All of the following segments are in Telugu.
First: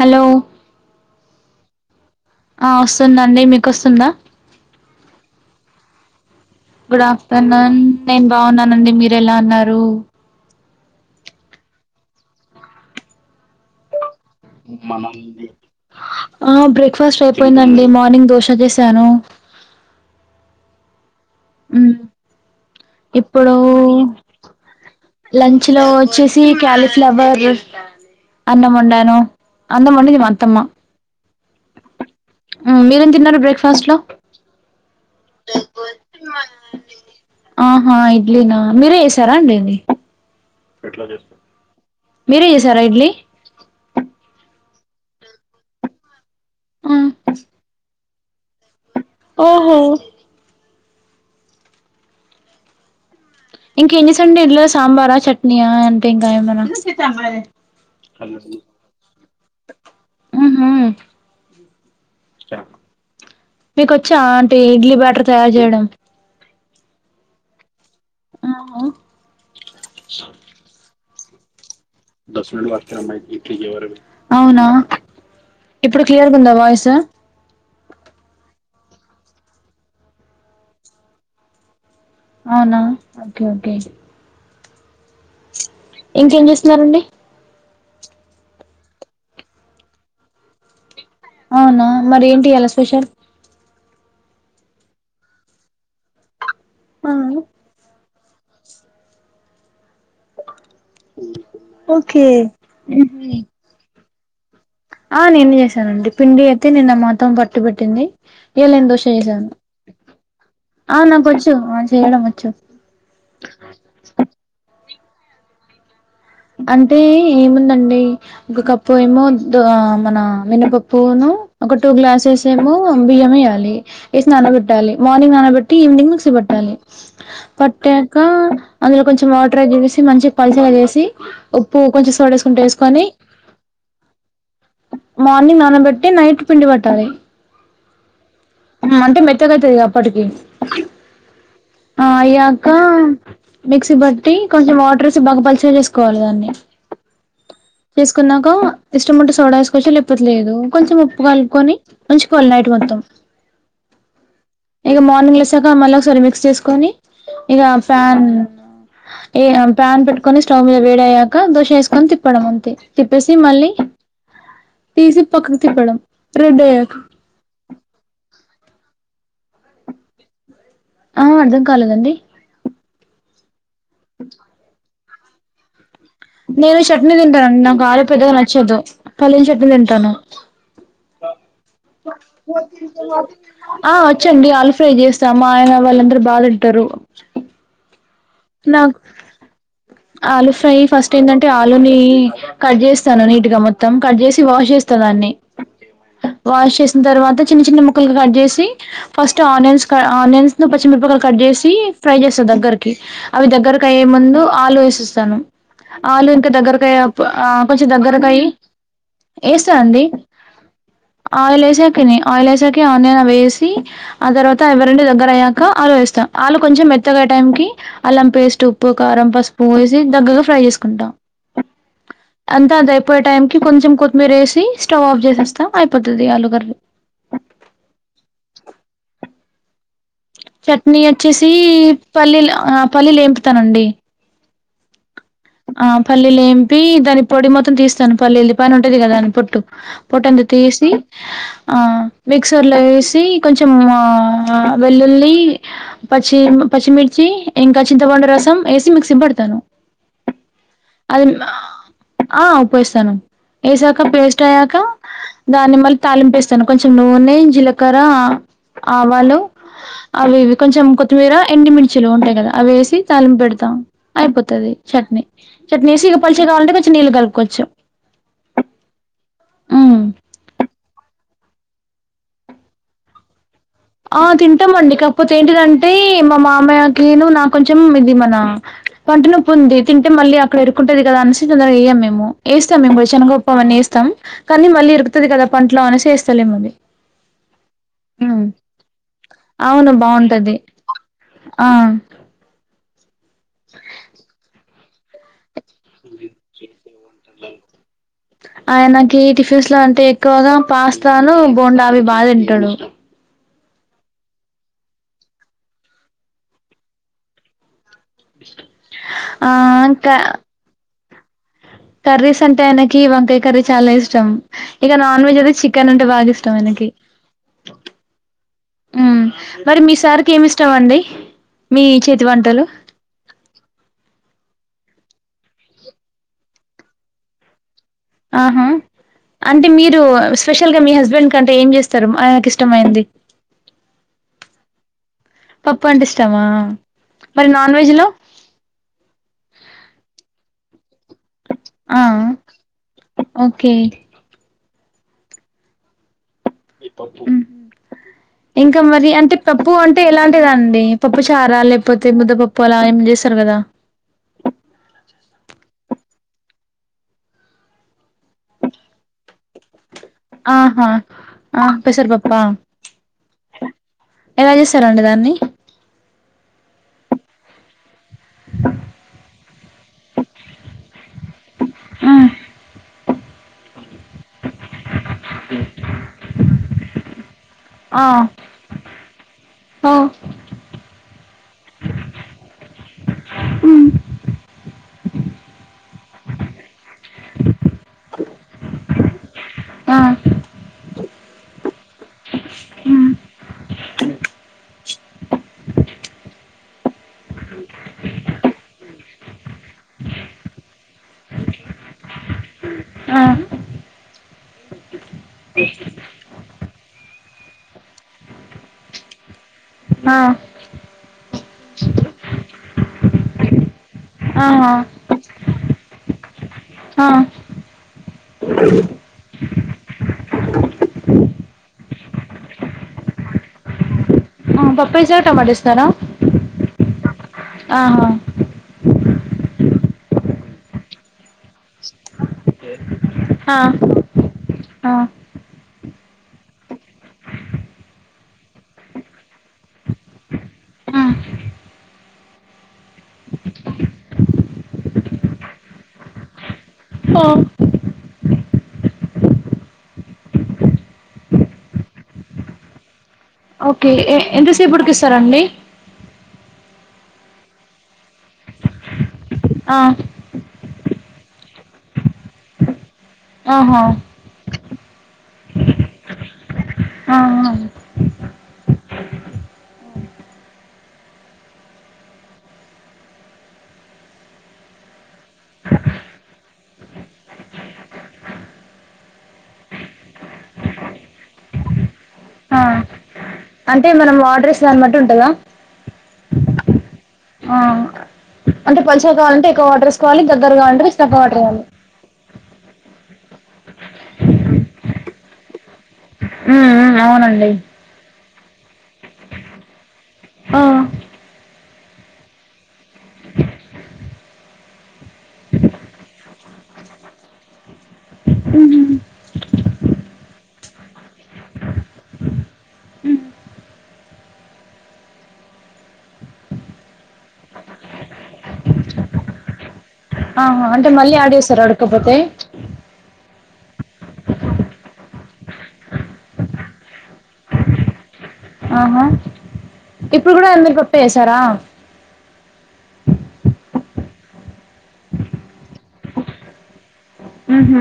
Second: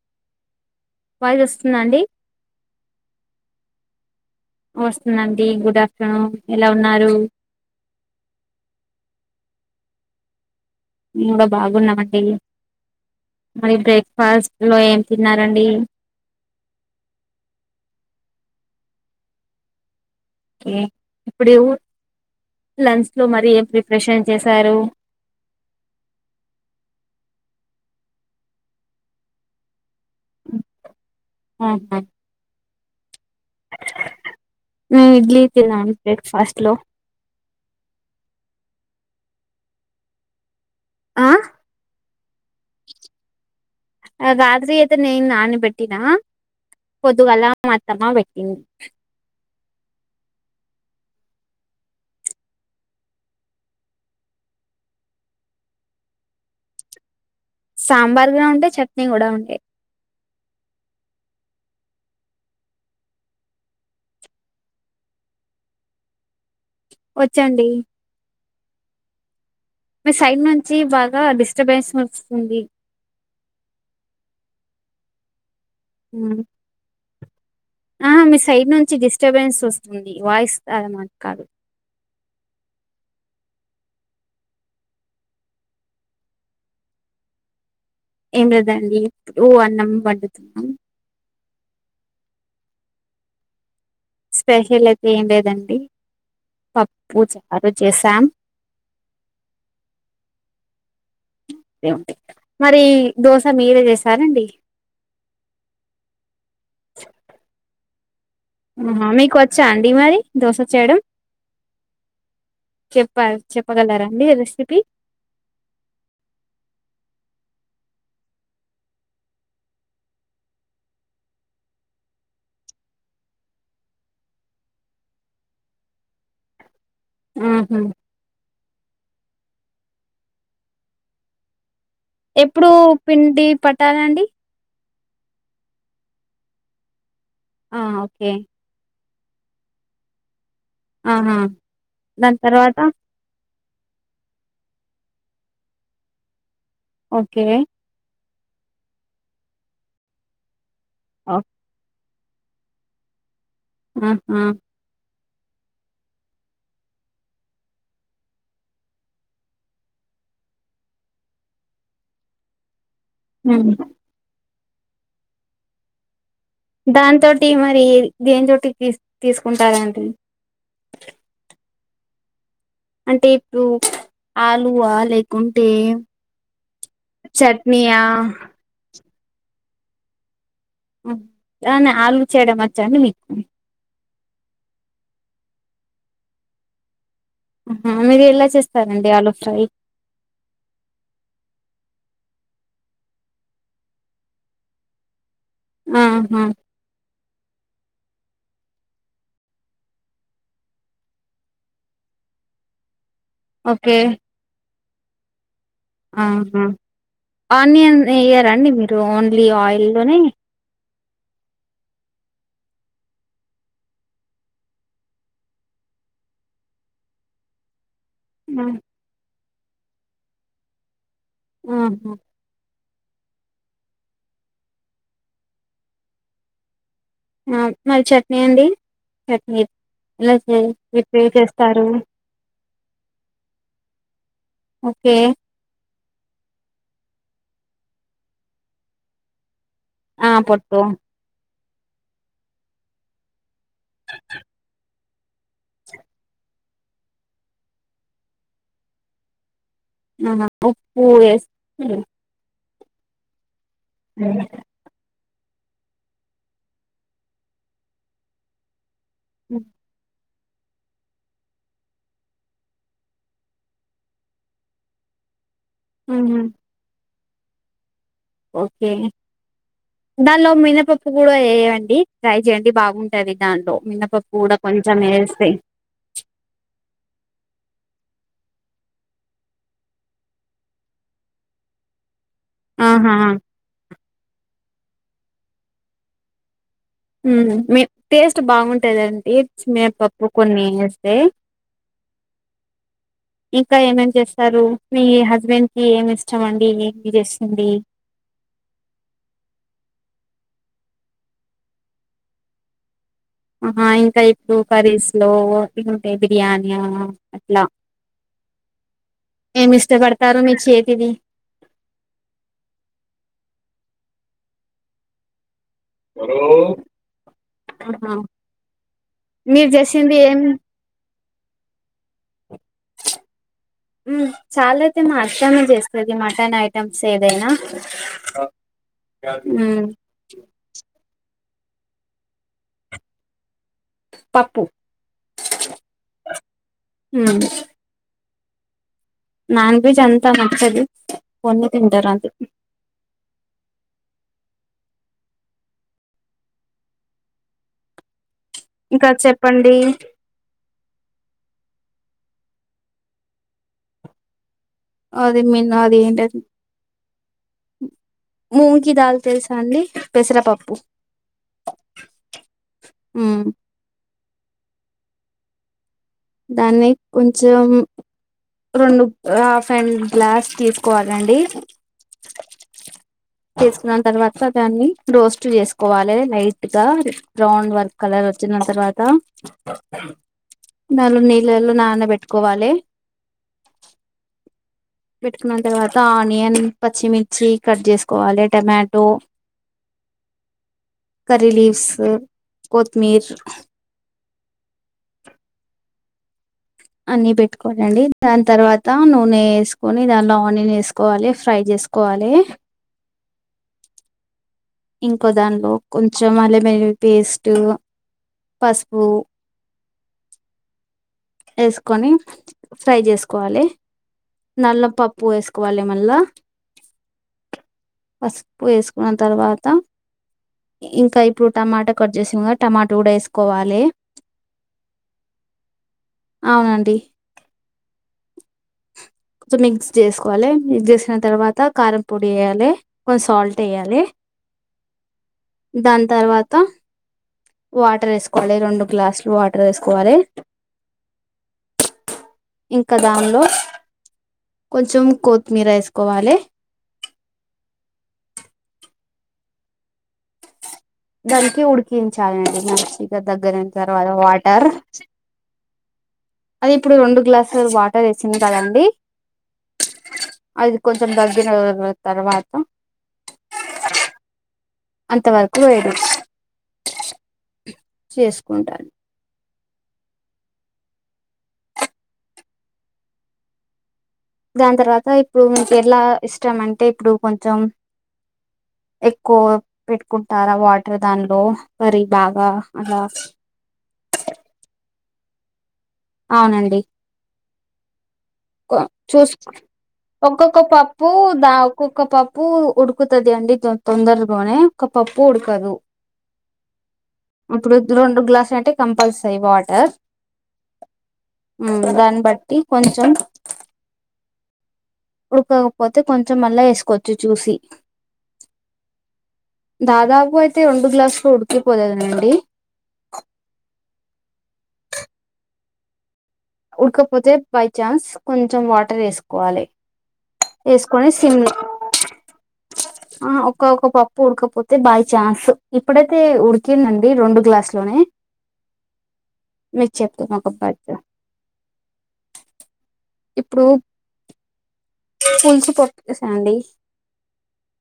హలో వాయిస్ వస్తుందా అండి ఆ ఒస్సుందండి మీకొస్తుందా ఒస్తుందండి గుడాఫ్ హలో ఎలా ఉన్నా గుడ్ ఆఫ్టర్నూన్ నేను బాగున్నానండి మీరెలా ఉన్నారు మేం కూడా బాగున్నామండి మరి బ్రేక్ఫాస్ట్ లో ఏం తిన్నారండి ఆ బ్రేక్ఫాస్టయి పోయిందండి మార్నింగ్ దోశ చేసాను ఓకే ఇప్పుడే ఉ ఉమ్ లంచ్ లో మరి ఇప్పుడు ఏం ప్రిఫ్రెషన్ చేసారు లంచ్ లో ఒచ్చేసి క్యాలిఫ్లవర్ అన్న మొండాను అన్నమొండింది మా అత్తమ్మ ఉహు మీరేం తిన్నరు బ్రేక్ఫాస్ట్ లో నేను ఇడ్లీ తిన్నాను బ్రేక్ఫాస్ట్ లో ఆహా ఇడ్లీనా మీరే చేసారాండి ఆ మీరే చేసారా ఇడ్లీ ఆ గాగ్జీ అయితే నేను నాన బెట్టినా ఆ పొద్దుగల మా అత్తమ్మ పెట్టింది ఓహో ఇంకా ఎంజేస్తేరు ఇట్లో సాంబారా చట్నీయా అంటే ఇంకాయేమన్న సాంబార్ కూడా ఉండే చట్నీ కూడా ఉండే ఉ ఉ నీకొచ్చా అంటీ ఇడ్లీ బ్యాటర్ తయారు చేయడం ఒచ్చండి ఉహు మీ సైడ్ నుంచి బాగా డిస్టర్బెన్స్ ఒ ఔనా ఇప్పుడు ఉమ్. క్లియర్గుందా వాయిసు ఆ మీ సైడ్ నుంచి డిస్టర్బెన్స్ ఒస్తుంది వాయిస్ అది మాకు కాదు ఔనా ఓకే ఓకే ఇంకేం చేస్తున్నరండి ఏం లేదండి ఉ అన్నం వండుతున్నా ఔనా మరి ఏంటియ్యాల స్పెషల్ స్పెషలైతే ఏం లేదండి ఆ పప్పు చారు చేసాం ఓకే మరి మ్మ్. దోస మీరే చేసారండి ఆ నేనే చేసానండి పిండి అయితే నేను మా అత్తమ్మ పట్టి పెట్టింది ఏలెన్ దోష ఆహా మీకు చేసాను వచ్చా అండి మరి దోశ ఆ చేయడం నాకొచ్చు ఆ చేయడమొచ్చు చెప్ప చెప్పగలరండి రెసిపీ అంటే ఏముందండి ఒక కప్పు ఏమో ద మన మినపప్పూను ఒక టూ గ్లాసెస్ ట్లేమో బియ్యమెయ్యాలి ఏసి నానబెట్టాలి మార్నింగ్ నానబెట్టి ఈవినింగ్ మిక్సీ పట్టాలి ఆహా పట్టాక అందులో కొంచెం వాటర్ ఆడ్ చేసేసి మంచిగ పల్చగ చేేసి ఉప్పు కొంచం స్ ఎప్పుడు పిండి పట్టాలండి మార్నింగ్ నానబట్టి నైట్ పిండి పట్టాలి ఆ ఓకే అంటే మెత్తగైతదిగా అప్పటికి ఆహా ఆ దాని అయ్యాకా తర్వాత మిక్సీ బట్టి కొంచెం వాటరేసి బాగా పల్చగ చేస్కోవాలి దాన్ని ఓకే చేస్కున్నాక ఇష్టముంటే సోడా ఏస్కోచ్చు లేక్పోత్లేదు కొంచెం ఉప్పు ఓ- కల్పుకొని ఉంచుకోవాలి నైట్ మొత్తం ఆహా ఇగ మార్నింగ్ లేసాక మళ్ళోక్సారి మిక్స్ చేస్కొని ఇగ ఫ్యాన్ ఏ పాన్ పెట్టుకొని స్టవ్ మీద వేడయ్యాక దోశ వేస్కొని తిప్పడం అంతే తిప్పేసి మళ్ళీ తీసి పక్కకు తిప్పడం రెడీ అయ్యాక దాంతోటి మరి దేంతోటి తీ తీస్కుంటారండి ఆ అర్థం కాలేదండి అంటే ఇప్పుడు ఆలువా లేకుంటే నేను చట్నీ తింటానండి నాకు ఆలు చట్నీయా పెద్దగా నచ్చదు పల్లీల్ చట్నీ తింటాను లానే ఆలూ చేయడం వచ్చాండి మీకు ఆ వచ్చండి అల్ ఫ్రై చేస్తా మా ఆయన వాళ్ళందరు బా తింటారు ఆ మీరెలా నాక్ ఆలు ఫ్రై ఫస్టేందంటే ఆలుని కట్ చేస్తాను నీట్ గా మొత్తం కట్ చేసి వాష్ చేస్తా దాన్ని ఆహా వాష్ చేస్ తర్వాత చిన్న చిన్న ముక్కల్గా కట్ చేసి ఫస్ట్ ఆనియన్స్ క ఆనియన్స్ ను పచ్చిమిర్పకాయల్ కట్ చేసి ఫ్రై చేస్తా దగ్గర్కి అవి ఓకే దగ్గర్కయ్యే ముందు ఆలు వేసేస్తాను ఆలు ఇంకా ఆహా దగ్గర్కాయా ప్ కొంచెం ఆనియన్ దగ్గరకయి ఎయ్యరా అండి మీరు ఓన్లీ వేస్తా ఆయిల్ అండి లోనే ఆయిల్ ఏసాకనే ఆయిల్ ఏసాకే ఆనియన్ అవేసి ఆ తర్వాత ఎవరండి దగ్గరైయ్యాక ఆలు వేస్తా ఆలు కొంచెం మెత్తగైయే టైం కి అల్లం పేస్ట్ ఉప్పు కారం పసుపు వేసి దగ్గగా ఫ్రై చేస్కుంటా అహ అంతా అదైపోయే టైం కి కొంచెం కొత్తిమీరేసి స్టవ్ ఆఫ్ చేసేస్తా అయిపోతది ఆలుగర్ మరి చట్నీ అండి చట్నీ ఎలా చే ప్రిపేర్ చేస్తారు పల్లీల ఆ పల్లీలు ఏంపుతానండి ఓకే ఆ పల్లీలేంపి దాన్ని పొడి మొత్తం తీస్తాను పల్లీల్ది పైనుంటది కదాని పొట్టు ఆ పొట్టంత పొట్టు తీసి ఆ మిక్సర్లో ఏసి కొంచెం ఆ వెల్లుల్లి పచ్చి పచ్చిమిర్చి ఇంకా చింతపండు రసం ఏసి మిక్సిపడుతాను అహా ఉప్పు వేస్ ఆ ఉప్పేస్తాను ఏసాక పేస్టైయ్యాక దాన్ని మళ్ళీ తాళింపేస్తాను కొంచెం నూనె జీలకరా ఆవాలు అవ్వివ్వి కొంచెం కొత్తిమీర ఎండిమిర్చీలు ఉంటై కదా అవేసి తాలింపు పెడుతా అయిపోతది చట్నీ చట్నేసి ఇగ మ్మ్ పల్చగాలంటే కొంచం నీళ్లు కల్పుకోచ్చు ఓకే ఉమ్ దాంలో మినపప్పు కూడా ఏయండి ట్రై చేయండి బాగుంటది దాంట్లో ఆ మినపప్పు కూడా తింటామండి కొంచెం కాక్పోతే వేస్తే ఏంటిదంటే మా మామయ్యకీను నాక్కొంచెం ఇది మన పంటినొప్పుంది తింటే మళ్ళీ అక్కడ ఇరుక్కుంటది కదా అనేసి కొంత ఎయ్యం మేము ఏస్తాం మేము కూడా ఆహా చెనగ పప్పవన్నీ ఏస్తాం కానీ మళ్ళీ ఇరుక్కుతది కదా పంట్లో అనేసి ఏస్తాలేం మేం మ్ మీ టేస్ట్ బాగుంటాదండి శనగ అవును పప్పు బాగుంటది కొన్ని ఏస్తే ఆ ఇంకా ఏమేం చేస్తారు మీ హస్బెండ్కి ఏమిష్టం అండి మీరు చేసింది ఆయనకి టిఫిన్స్ లో అంటే ఎక్కువగా పాస్తాను, బోండా అవి బా తింటాడు. ఆ ఇంకా ఇప్పుడు కర్రీస్ లో ఓపిక ఉంటే బిర్యాని అట్లా ఆ క ఏమిష్టపడ్తారు మీ చేతిది? కర్రీస్ అంటే ఆయనకి వంకాయ కర్రీ చాలా ఇష్టం. ఇక నాన్ వెజ్ అయితే చికెన్ అంటే బాగా ఇష్టం ఆయనకి ఆహా మీరు మరి మీ చేసింది సారికి ఏం ఏమి ఇష్టమండి? మీ చేతి వంటలు. చాలా అయితే మా అత్తమ్మే చేస్తాది మటన్ ఐటమ్స్ ఏదైనా. ఆహా! అంటే హ్మ్ మీరు స్పెషల్గా మీ హస్బెండ్ కంటే ఏం చేస్తారు? ఆయనకు ఇష్టమైంది. పప్పు పప్పు అంటే ఇష్టామా? హ్మ్ మరి నాన్ వెజ్ లో నాన్ వెజ్ అంత నచ్చదు. కొన్ని ఆ తింటారు అంతే ఓకే ఇంకా మరి అంటే పప్పు అంటే ఎలాంటిదండి. పప్పు చారా లేకపోతే ముద్ద పప్పు అలా ఏం చేస్తారు కదా? అదే మన్న అది ఏంటది మూంగకి దాల్. తెలుసా అండి పెసర పప్పు. ఆహా ఆ పెసరపప్పా ఎలా చేశారండి దాన్ని? దాన్ని కొంచెం రెండు హాఫ్ అండ్ గ్లాస్ తీసుకోవాలండి. మ్ తీసుకున్న తర్వాత దాన్ని రోస్ట్ చేసుకోవాలి. లైట్ గా బ్రౌన్ వరకు ఆ కలర్ వచ్చిన తర్వాత ఓ నాలుగు నీళ్ళలో నానబెట్టుకోవాలి. మ్ పెట్టుకున్న తర్వాత ఆనియన్, పచ్చిమిర్చి కట్ చేసుకోవాలి. టమాటో మ్ కరీలీవ్స్, మ్ కొత్తిమీర అన్ని పెట్టుకోవాలండి. దాని తర్వాత నూనె వేసుకొని దానిలో ఆనియన్ వేసుకోవాలి ఫ్రై చేసుకోవాలి. కోవాలి మ్ ఇంకో దానిలో కొంచెం అల్లం వెల్లుల్లి పేస్ట్, పసుపు ఆ వేసుకొని ఫ్రై చేసుకోవాలి ఆహా నల్ల పప్పు వేసుకోవాలి మళ్ళా మ్ పసుపు వేసుకున్న తర్వాత ఇంకా ఇప్పుడు టమాటా కట్ చేసినాం కదా టమాటో కూడా వేసుకోవాలి. పప్పై వేసాక టొమాట వే? అవునండి. ఆహా! కొంచెం మిక్స్ చేసుకోవాలి. మిక్స్ చేసుకున్న తర్వాత కారం పొడి వేయాలి. కొంచెం ఆ సాల్ట్ వేయాలి ఆ దాని తర్వాత వాటర్ వేసుకోవాలి రెండు గ్లాసులు వాటర్ వేసుకోవాలి. ఆ ఇంకా దానిలో కొంచెం కొత్తిమీర వేసుకోవాలి. ఆ దగ్గరికి ఉడికించాలండి మంచిగా దగ్గరైన తర్వాత వాటర్ రండి అదే ఇప్పుడు రెండు గ్లాసులు వాటర్ వేసింది కదండి ఆ అద్ కొంచం దగ్గిన తర్వాత ఆహా అంతవరకు వేడు ఆహా చేసుకుంటారు దాని తర్వాత ఇప్పుడు మీకు ఎలా ఇష్టం అంటే ఇప్పుడు కొంచెం ఎక్కువ పెట్టుకుంటారా వాటర్ దానిలో మరి బాగా ఆ అలా అంటే మనం వాటర్ వేసేదాన్ని బట్టి ఉంటుందా ఔనండి ఆ అంటే చూసు పల్చగావాలంటే ఎక్కువ వాటరేస్కోవాలి దగ్గర ఒక్కొక్క కావాలంటేక్క మీ పప్పు తక్కువాటర్ దా వేయాలి ఒక్కొక్క పప్పు ఉడుకుతదండి తొందరగానే ఒక పప్పు ఉడకదు ఉ ఉ ఔనండి ఇప్పుడు రెండు గ్లాస్లంటే కంపల్సరీ వాటర్ ఆ ఉ దాన్ని బట్టి కొంచెం ఉడుకకపోతే కొంచెం మళ్ళా ఏస్కోచ్చు చూసి దాదాపు అయితే రెండు గ్లాస్లు ఉడికిపోలేదండి ఉడ్కపోతే బై చాన్స్ కొంచెం వాటర్ ఏస్కోవాలి ఆహా అంటే మళ్ళీ ఆడ్ వేసారా ఉడక్కపోతే అహా ఒక్కొక్క పప్పు ఉడకపోతే బై చఛాన్స్ ఇప్పుడైతే ఉడికిందండి రెండు గ్లాస్ లోనే ఆహా మీకు చెప్తాను ఇప్పుడు ఒక కూడా అంది పద్ద పప్పేసారా ఇప్పుడు పుల్సు పోప్కేసెయండి ఉహు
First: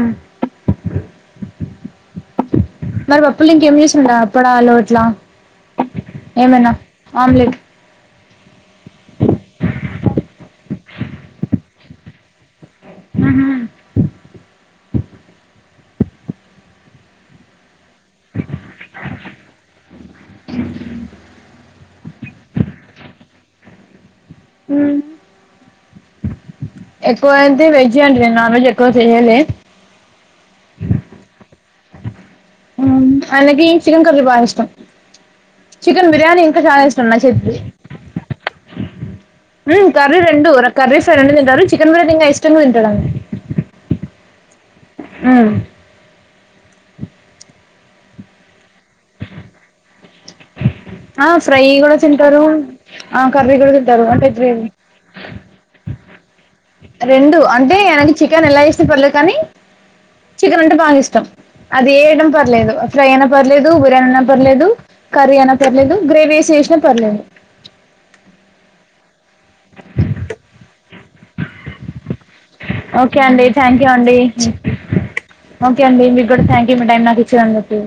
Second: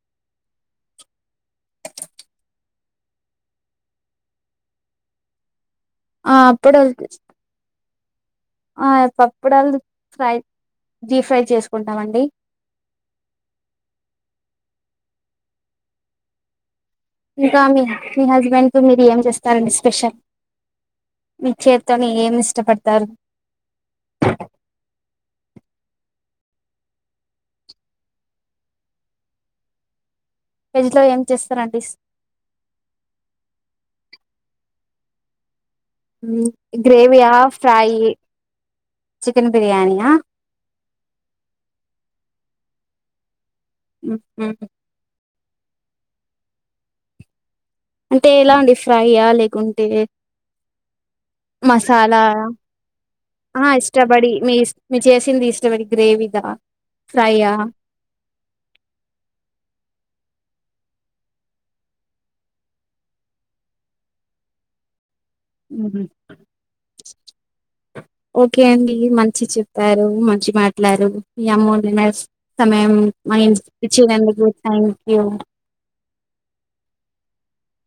మరి పప్పుల్లో ఇంకేం చేస్తరండి అప్పుడాలో ఇట్లా ఆ ఏమైనా అప్పుడలు ఆమ్లెట్ ఆ పప్పడాల్ ఫ్రై డీప్ ఫ్రై చేస్కుంటాం అండి హ్మ్ హు ఇంకా అండి మీ హస్బెండ్ కు మీరు ఏం చేస్తారండి స్పెషల్ మీ చేత్తోని ఏమిష్టపడ్తారు ఎక్కువైతే వెజ్ అండి నేను నాన్ వెజ్ ఎక్కువ చెయ్యలె వెజ్లో ఏం చేస్తారండిస్ ఆయ్నకి చికెన్ కర్రీ బాగిష్టం చికెన్ బిర్యానీ ఇంకా చాలా ఇష్టం నా చేద్ది అయ్యి ఉ కర్రీ రెండు ర కర్రీస్ రెండు తింటారు చెకెన్ బిర్యానీ ఇంకా ఇష్టంగా తింటాడ్ అంతే ఉ హు ఉమ్ అంటే ఎలాండి ఫ్రై అ లేకుంటే ఆ ఫ్రై కూడా మసాలా తింటారు ఆ కర్రీ అహ కూడా తింటారు అంటే ఇష్టపడి గ్రేవీ మీస్ మీర్ చేసింది ఇష్టంపడి గ్రేవీదా రెండు అంటే ఆయ్నకి చికెన్ ఎలా [unintelligible] పర్లేదు కానీ చికెన్ అంటే బాగిష్టం అది ఏడం పర్లేదు ఫ్రై అయినా పర్లేదు బిర్యానీ అయినా పర్లేదు కర్రీ అయినా పర్లేదు గ్రేవీ ఏసి చేస్నా పర్లేదు ఓకే అండి మంచి చెప్పారు మంచి మాట్లారు మీ అమ్మో ది బెస్ సమయం ఓకే మ అండి థ్యాంక్ యూ అండి ఇంచ్చినందుకు థాంక్యూ ఓకే అండి మీక్కూడా థాంక్యూ మీ టైం నాకిచ్చినందుకు